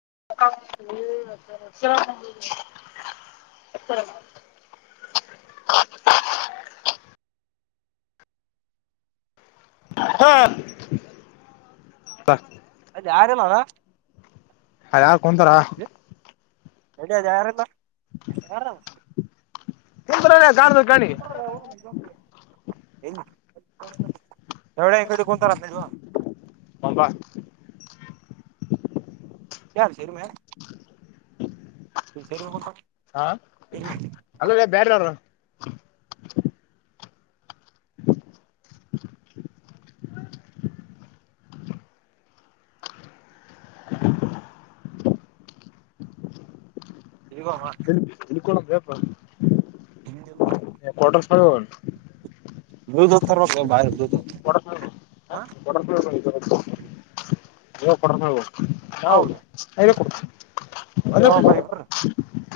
[unintelligible] [unintelligible] [inaudible] ಹ ಹ ಯಾರಲ್ಲ ಅ ಯಾರ್ ಕುಂತಾರ ಇಲ್ಲ ಇಲ್ಲ ಯಾರಿರ [unintelligible] [unintelligible] ಎವಡ ಈ ಕಡೆ ಕೊಂತ ರತ ಇವ ಒಂಬ ಯಾರು ಸೇರುಮ ನೀ ಸೇರ್ಬೇಕು ಹಾ ಅಲ್ಲ ಬೇರೆರು ಸಿಗಮ್ಮ ಇಲ್ಲಿ ಬ್ಯಾಪ ಕ್ರ್ ಫೈ ದು ದ್ ತರ್ಬೇಕ ಬ [unintelligible] ಹೌದು ಇಬ್ರು ಒ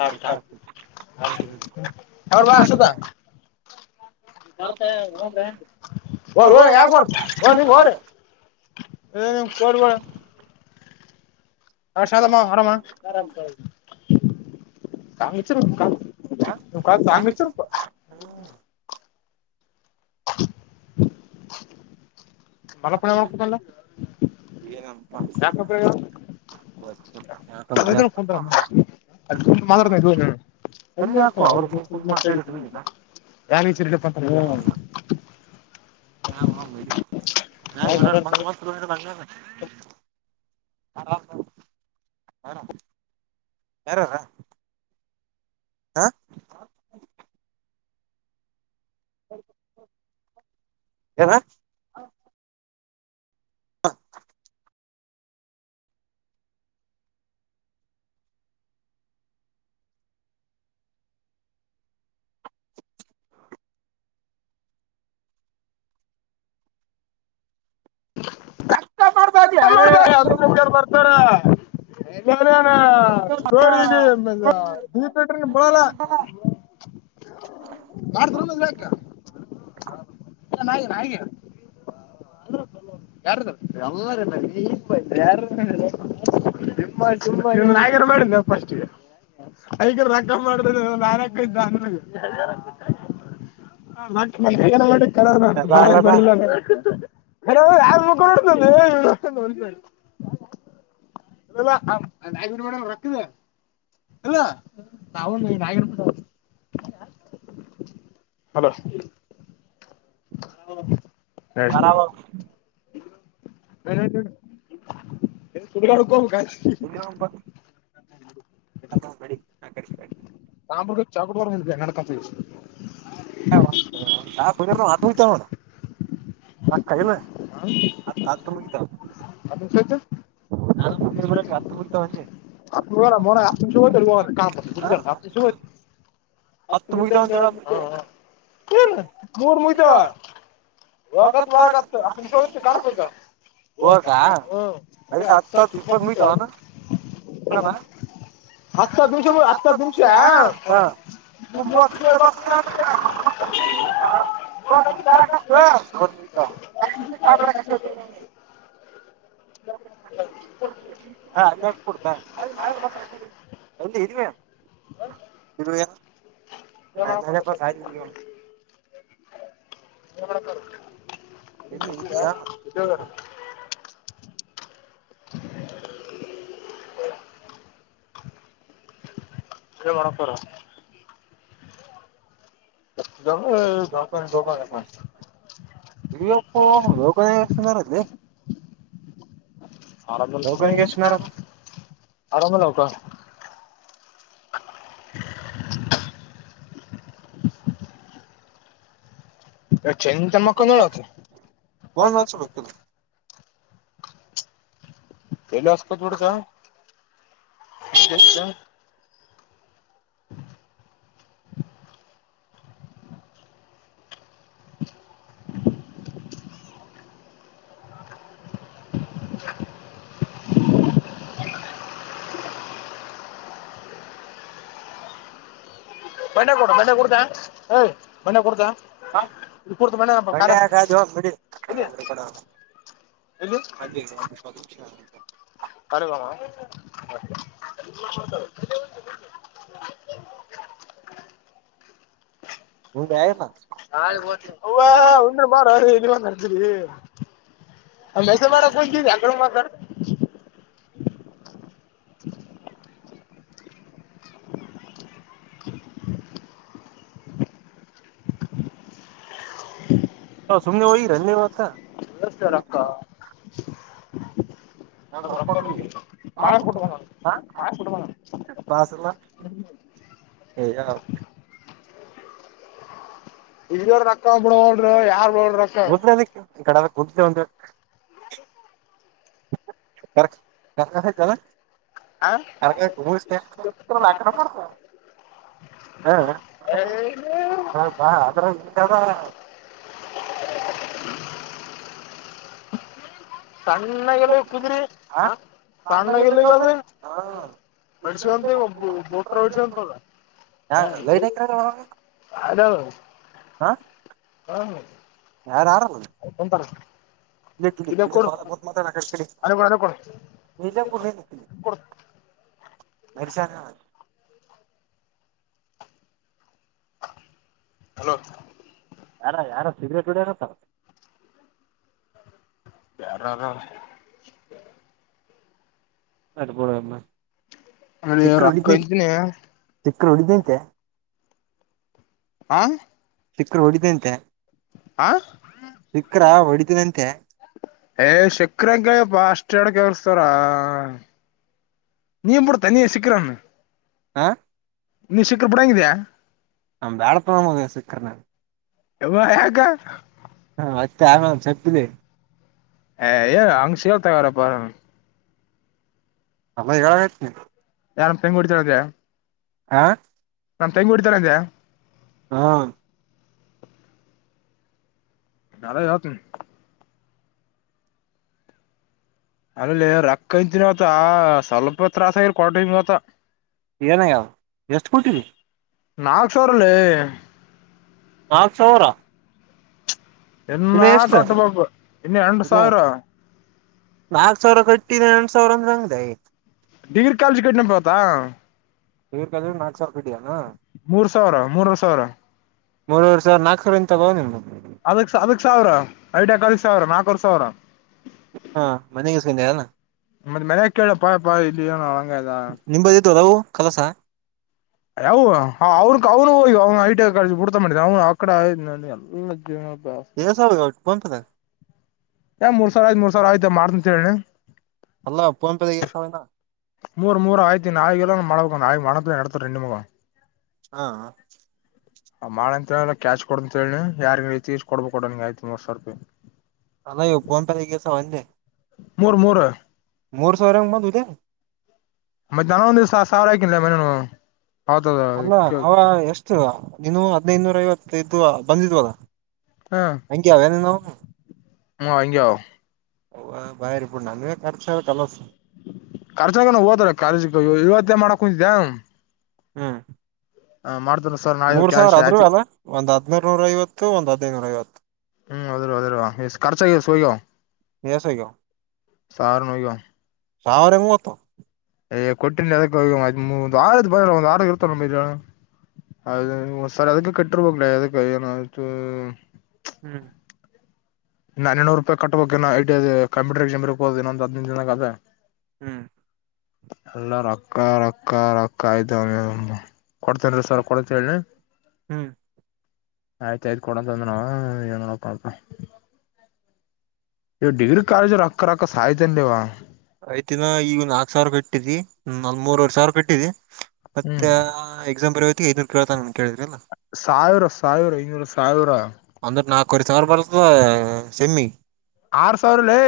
ಹಾತ ಆತ ಅವ್ರ ಅಶೋಕ ಯಾಕ ಬರ್ ನಿ ಹೋ್ರಿ ಹ್ಮ ಚ ಹ ಶಾಲಾಮ ಆರಾಮ ಆಾಮ ಕಾಂಗ್ರೆಸ್ [unintelligible] ಮಲ್ಲ ಪ ಒಕತ ಯಬರ [unintelligible] ಮಾತಾಡ್ತಾ ಇದ್ವಿ ಅಲ್ಲಿ ಹಾಕುವ ಅವ್ರಗ ಮಾತಾಡಿದು ನೀನ ಯನ್ ಈಚರಿಡಪ್ಪಾಂತ ಯ್ರ ಮಸ್ ಹ ಯೇಾರಾರ ಹಾ ಎನ್ ಕ ಮಾಡರ್ತ ಹದು ಮುಟ ಬರ್ತಾರ ರಿನ ಸ್ಟೋರಿ ೀಪಟ್ರ ಬರಲ್ಲ ಬ ಹಾಗ ಯಾರಲ್ಲ ಯಾರ ತುಂಬ್ಯಾರ ಮಾಡಪ್ಪಸ್ಿಗೆ ಐಗ ರಕ್ಕ ಮಾಡ ನಾನಕ ಇದ್ದ ಅ ಬಾರಲ ಬಾ ಹ ಯಾರ ಮುಖಡ್ತ ಇಲ್ಲ ಮೇಡಮ್ ರಕ್ಕದ ಇಲ್ಲ ನವು ನ ಹಲೋ ಹಾ ಬರಾವ ನ ತು ಕಡ ಕ ಕ ಇ ಹಾರಿಿ ನಾಮರ್ಗ ಚಾಕಡ್ ನಡಕ ಹ ಹ ಬ ಹತ ಚಣ ಆಾ ಕಾಯಲ್ಲ ಆತ್ ಆತ್ ಮುಗಿತ ಅ ಕತ ಹತ್ತು ಮುಗಿತಾವ ಅಂದೆ ಆು ಮು ಶತು ಕಾಮ ಶತಿ ಹ ಹತ್ತು ಮು ಮುಗಿತಾವ ಅಂತ ಹೇಳತ್ತೆ ಏ ನರ್ ಮುಗಿದ ವಕತ್ ವರಗ ಅ ಕಾಣಬೇಕ ಹೌದಾ ಹಕಾ ಅದ ಹತ್ತು ಇಪ್ಪತ್ತು ಮೀಟ ಕಡಣ ಹತ್ತು ನಿಮಿಷ ಹತ್ತತ್ತು ನಿಮಿಷ ಹಾ ಮ ಬತ ಮ ಬತ ಷ್ಟ ಹಾ ಅಲ್ಲಿ ಕೊಡ್ತ ಅಲ್ಲಿ ಇದವಿ್ಯಾ ಇ ಎಮ [inaudible] ಎ ಮಾಡಕ್ರ ದಕ ದಕಕ ಇಲ್ಲಿ ಅಪ್ಪ ಹಕಂದಾರಲ್ಲಿ ಆರಾಮ ಹೋಗ ಎಷ್ಟ ಆರಾಮಲ್ಲಕ [inaudible] ಚಂತನ್ ಮಕ್ಕಳ ನೋಡತ ಫೋನ್ ಹಚ್ಚಬೇಕಿಲ್ಲ ಪಲ್ಲಸ್ಬೇಕ ೋಡಸಷ್ಟ ಮಣೆ ಕೊಡ ಬಣೆ ಕೊಡತ ಯ್ ಮಣ್ಣೆ ಕೊಡತ ಇರ್ತ ಮ ಕ ಬಂಡೆಯಾಗ ಜೋಗ್ ಬಿಡಿ ಎಲ್ಲಿಯ ಎಲ್ಲಿ ಅನುವಾಮ ಹ [inaudible] ವ ಇನ್ನ ಮಾಡಾರ ಎಂತಜ [unintelligible] ಆ ಮೆಸ ಮಾಡ ಕೊ ಆಕ ಮಾತಾಡ್ ಹ ಸುಮನೆ ವಿ ರನೆವತ ಎಷ್ಟ ರಕ್ಕ ರೋಕ್ ಕೊಡ್ಲಿ ಮಾಡ ಕುಟ್ಟು ಬಂದೋ ಮಾಡ ಕುಟ್ಟು ಬಂದು ಬಾಸಲ್ಲ ವ ಇಲ್ಲಿ ರಕ್ಕ ಬಿಡೋರರು ಯಾರ್ ಬೋಡ ಕುದ್ರೆ ಅದಕ್ಕೆ ಈ ಕಡೆದ ಕುದ್ರೆ ಒಂದು ಕಕಲ್ಲ [unintelligible] ಹ ಕ ಹಾ [unintelligible] ಏ, ಹಾ ಬಾ ಅದ್ರ [inaudible] ಸಣ್ಣಾಗಲಿ ಕುದ್ರಿ ಸಣ್ಣಲ್ಲಿ ಅದ್ರಿ ಮಡ್ಸ್ಂತ ಒಬ್ ಬೋತ್ರ ಹೊಡ್ಸಂತದ ಹಾ ಲೈಟ್ ಹಾಕಿರ ಅದಾವ ಹಾ ಹಾ ಹ್ಮಂತರ ಕ್ಕ ಬ ಬದ ಮಾತ ರಾ ಅಲ್ಲೇ ಕೊಡು ಅಲ್ಲೇ ಕೊಡು ನೀಲ ಪುಣಿ ಮುಖ ಕೊಡು [unintelligible] ಮಡಸನ್ [unintelligible] ಹಲೋ ಯಾರ ಯಾರ ಸಿಗ್ರೇಟ್ಗಳಡನತ್ತಾರ [inaudible] ಯಾರ ಅಟ ಬಡ ಮಾ ಅದ ರೊಕ್ಕ ಇ್ದನ ಕ್ಕೋಳ ದಂಂತೆ [unintelligible] ಆ ಸಿಕ್ಕರು ಹೊಡಿದ್ದಂತೆ ಆ ಅ ಹೊಡಿತಿನಂತೆ ಏ ಶಕ್ರಂಗ ಕ್ಯಪ್ಪಾ ಅಷ್ಟ ಎಳ್ ಕಳ್ಸ್ತಾರ ನೀ ಬಿೂಡ ತನಿಯ ಸಕ್ಕರ್ಣ ಹಾ ನಿ ಶಖರ್ ಬಿಡಾಂಗಿದ್ಯಾಾ ನ ಬ್ಯಾಳಪನದ ಸಕ್ಕರ್ನ ಎ ಯಕ ಹಾ ಮತ್ತೆ ಆರಾಮ್ ಸಪ್ಪಿದೆ [unintelligible] ಹ ಏ ಹಂಗಷಾ ತಗಾರಪ್ಪ ಅಲ್ಲ ಈಳಾಗಯತನ ಯಾರ ತೆಂಗುಡತರದ ಹಾ ನಾನ್ ತೆಂಗು ಹೋಡ್ತಾರ ಅಂದೆ ಹಾ ನಳ ಯತು ಅಮಲೆ ರೊಕ್ಕ ಅಂತನ್ ಅವತ್ತ ಸ್ವಲ್ಪ ತತ್ರಾಸ ಆಗಲ್ ಕ್ವಾಟ್ರೆ ಆವತ್ತ ಏನಯ್ಯಾವ ಎಷ್ಟು ಕೊಟ್ಟೀಧೀ ನಾಲ್ಕು ಸಾವಿರ ಲೇ ನಾಲ್ಕು ಸಾವಿರ ಇನ್ನ ಕಟ್ಟಬೇಕು ಇನ್ನು ಎಂಟು ಸಾವಿರ ನಾಲ್ಕ್ ಸಾವಿರ ಕಟ್ಟಿದ ಎಂಟು ಸಾವಿರ ಅಂದ್ರ ಹಂಗದ ಆಯ್ ಡಿಗ್ರಿ ಕಾಲೇಜ್ ಕಟ್ಟನ ಪತಾ [unintelligible] ನಾಲ್ಕು ಸಾವಿರ ಕಟ್ಟಯಾನ ಮೂರುವರೆ ಸಾವಿರ ಮೂರೂವರೆ ಸಾವಿರ ನಾಕ ಸಾವರ ತಗೋ ನೀನು ಅದಕ್ ಅದಕ್ ಸಾವಿರ ಐಟ್ಯಾಕ್ ಅದಕ್ ಸಾವಿರ ನಾಲ್ಕವರ್ ಸಾವಿರ ಹಾ ಮನೆ [unintelligible] ಮತ್ತ ಮನ ಕೇಳ ಪಾ ಪಾ ಇಲ್ಲಿ ಅಳಂಗ ಇದಾ ಕೆಲಸ ಯಾವ ಅವ್ನ ಅವ್ನು ಹೋಗ ಅವ್ನು ಐಟಐ ಕಾಲೇಜ್ ಬಿಡ್ತಾ ಮಾಡಿದ ಅವನು ಆ ಕಡೆ ಎಲ್ಲ ಜೀವನ ಎಸಟ್ಟ ಬಂತದೆ ಏ ಮೂ ಸಿರ ಆಯ್ತತ್ ಮೂರ್ ಸಾವಿರ ಆಯ್ತಾ ಮಾಡ್ತ ಅಂತ ಹೇಳಿ ಅಲ್ಲ ಫೋನ್ ಪೇದಾಗ ಎಷ್ಟ್ ಸಾವ್ರ ಆಗ್ಯಾವ ಮೂರು ಮೂರು ಆಯಿತ ನಾಲ್ ಕಲೋ ಮಳ ನಾ ಮನತ್ರ ನೋ ರಂಡಿ ಮಗ ಹಾ ಆ ಮಾಡ ಅಂತ ಹೇಳ್ರ ಕ್ಯಾಚ್ ಕೊಡ ಅಂತ ಹೇಳಿ ಯಾರ ರೀತಿ ಕೊಡ್ಬೇಕ ಕೊಡ ನಿಂ ಆಯ್ತ್ ಮೂರ್ ಸಾವಿ ರೂಪಾಯಿ ಅಲಯಪ್ಪಂಪ ತಗಸವೆ ಮೂರ್ ಮೂರು ಮೂರ್ ಸಾವರಂಗ ಇದೆ ಮತ್ತೆ ನಾನ ಒಂದು ದಿವಸ ಸಾವಿರ ಆಯಿಲ್ಲ ಮನನು ಅಲ್ಲ ಅವ ಎಷ್ಟು ನೀನು ಹದ್ನೈದದುನೂರ ಐವತ್ತು ಇದ್ದ್ ಬಂದಿದ್ವಲ್ಲ ಅಂಗೆ ಯಾವನುನ್ನ ಹ್ಮ ಹಂಗೆ ಹ್ ಬಾಯ್ರಬುಟ್ಟ ನನ್ ಖರ್ಚ ಕಲಸ ರ್ಚಾಗ ಹೋದ್ರ ಕಾಲೇಜ್ ಇವತ್ತೇ ಮಾಡಕ್ ಕುಂತಿದ್ದೆ ಹ್ಮ್ ಹ ಮಾಡ್ತ ಮೂರ್ ಸಾವಿರ ಆದ್ ಅಲ್ಲ ಒಂದ್ ಹದ್ನೂರ್ ನೂರ ಐವತ್ತು ಒಂದ್ ಹದಿನೈನೂರ ಐವತ್ತು ಹ್ಮ್ ಅದ ಅದ ಖರ್ಚ ಸಯೋ ಎಸಾಗ್ಯಾವ ಸಾರ ನಗ ಸಾವಿರ ಮೂವತ್ತು ಏ ಕೊಟ್ಟಿ ಒಂದು ಆರು ಬ ಒಂದು [unintelligible] ಅದ ಒ್ಸರಿ ಅದಕ್ಕೆ ಕಟ್ಟಿರ್ಬಲ ಅದಕ್ಕ ಏನಯ್ತು ಹ್ಮ್ ನಾ ಇನ್ನೂರು ರೂಪಾಯಿ ಕಟ್ಟಬೇಕು ಐಟಿ ಕಂಪೂಟರ್ ಎಕ್ಸಾಮ್ರ್ ಹೋದು ಇನ್ನೊಂದ ಹದಿನೈದು ದಿನದ ಅದ ಹ್ಮ್ ಎಲ್ಲ ರಕ್ಕ ರಕ್ಕ ರಕ್ಕ ಇದ್ದವ ಕೊಡ್ತೇನ್ ಸರ್ ಕೊಡ್ತೇನೀ ಹ್ಮ್ ಆಯ್ತಾಯಯ್ತು ಕೊಡಂತ ಅಂದ್ರ ನ ನೀ ನೋಡಪ ನೀವು ಡಿಗ್ರಿ ಕಾಲೇಜ್ ರಕ್ಕ ರಕ್ಕ ಸಾಾಯತಂಡೇವಾ ಯ್ತಿನ ಈಗ ನಾಲ್ಕಕ್ ಸಾವಿರ ಕಟ್ಟಿದ್ದಿ ನಲ್ ಮೂರವರೆ ಸಾವಿರ ಕಟ್ಟಿದ್ದಿ ಹ್ಮ್ ಮತ್ತೆ ಎಕ್ಸಾಮ್ ಬರ್ಯತಿ ಐದನೂರು ಕೇಳಳ್ತ ಅಂತ ಕೇಳಿದ್ರಿಲ್ಲ ಸಾವಿರ ಸಾವಿರ ಐನೂರು ಸಾವಿರ ಒಂದ ನಾಲ್ಕುವರೆ ಸಾವಿರ ಬರ್ತ ಹ ಸೆಮ್ಮಿ ಆರ್ ಸಾವಿರಲ್ಲೇ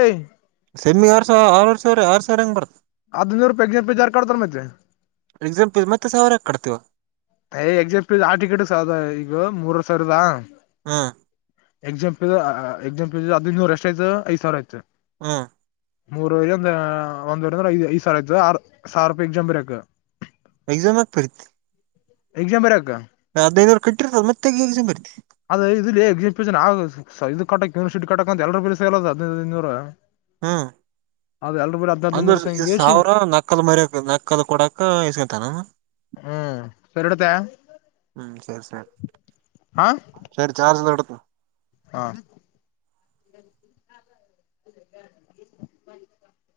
ಸೆಮ್ಮಿ ಆರ್ ಸಾವ್ರ ಆರುವರ್ ಸಾವ್ರ ಆರ್ ಸಾವ್ರ ಹೆಂಗ ಬರತ್? ಅದ್ ಬೇರ್ [unintelligible] ಯಾರ್ ಕಡ್ತಾರ ಮತ್ತೆ? ಎಕ್ಸಾಂ ಫೀಸ್ ಮತ್ತೆ ಸಾವಿರ ಕಡ್ತೀವ? ಏ ಎಕ್ಸಾಮ್ ಪೀಸ್ ಹಾಲ್ ಟಿಕೆಟ್ಸ್ ಅದ ಈಗ ಮೂರ್ವರ್ರ್ ಸಾವ್ರದ ಹಾ ಎಕ್ಸಾಮ್ ಆ ಎಕ್ಸಾಮ್ ಫೀಸ್ ಅದೖನ್ನೂರ್ ಎಷ್ಟಾಯ್ತು ಐದ್ಸಾವಿರಾಯ್ತು. ಹ್ಮ ಮೂರಂದ ಒಂದೆರಡು ಅಂದ್ರೆ ಐ ಐದ್ ಸಾವಿರ ಆಯತು ಆರ್ ಸಾವಿರ ರೂಪಾಯಿ ಎಕ್ಸಾಮ್ ಬರಿಯಕ್ಕ. ಎಕ್ಸಾಮ್ಯಾಕ್ ಬರಿತಿ? ಎಕ್ಸಾಮ್ ಬರ ಹದ್ನೈದುನೂರ್ ಕಟ್ಟಿರ್ತದ ಮತ್ತೆ ಎಕ್ಸಾಮ್ ಬರಿತಿ ಅದು ಇದುಲೇ [unintelligible] ಇದು ಕಟ್ಟ ಯಿಟ ಕಕ ಅಂತ ಎರೂಲ್ಸ್ಗಲ್ಲ ಹದಿನದುದೂರು ಹ್ಮ್ ಹದಿನೈದು ಅಂದ್ರ ನೂರು ಈ ಸಂಗೇಶ್ ಸಾವಿರ ನಕ್ಕಲ್ ಮರಿಯಕ್ ನಕ್ಕಲ್ ಕೊಡಕ ಇಸ್ಕತಾನೇನು? ಹ್ಮ್ ಸರಿಡತ ಹ್ಮ್ ಸರಿ ಸರಿ ಹ [inaudible] ಹಾ [inaudible]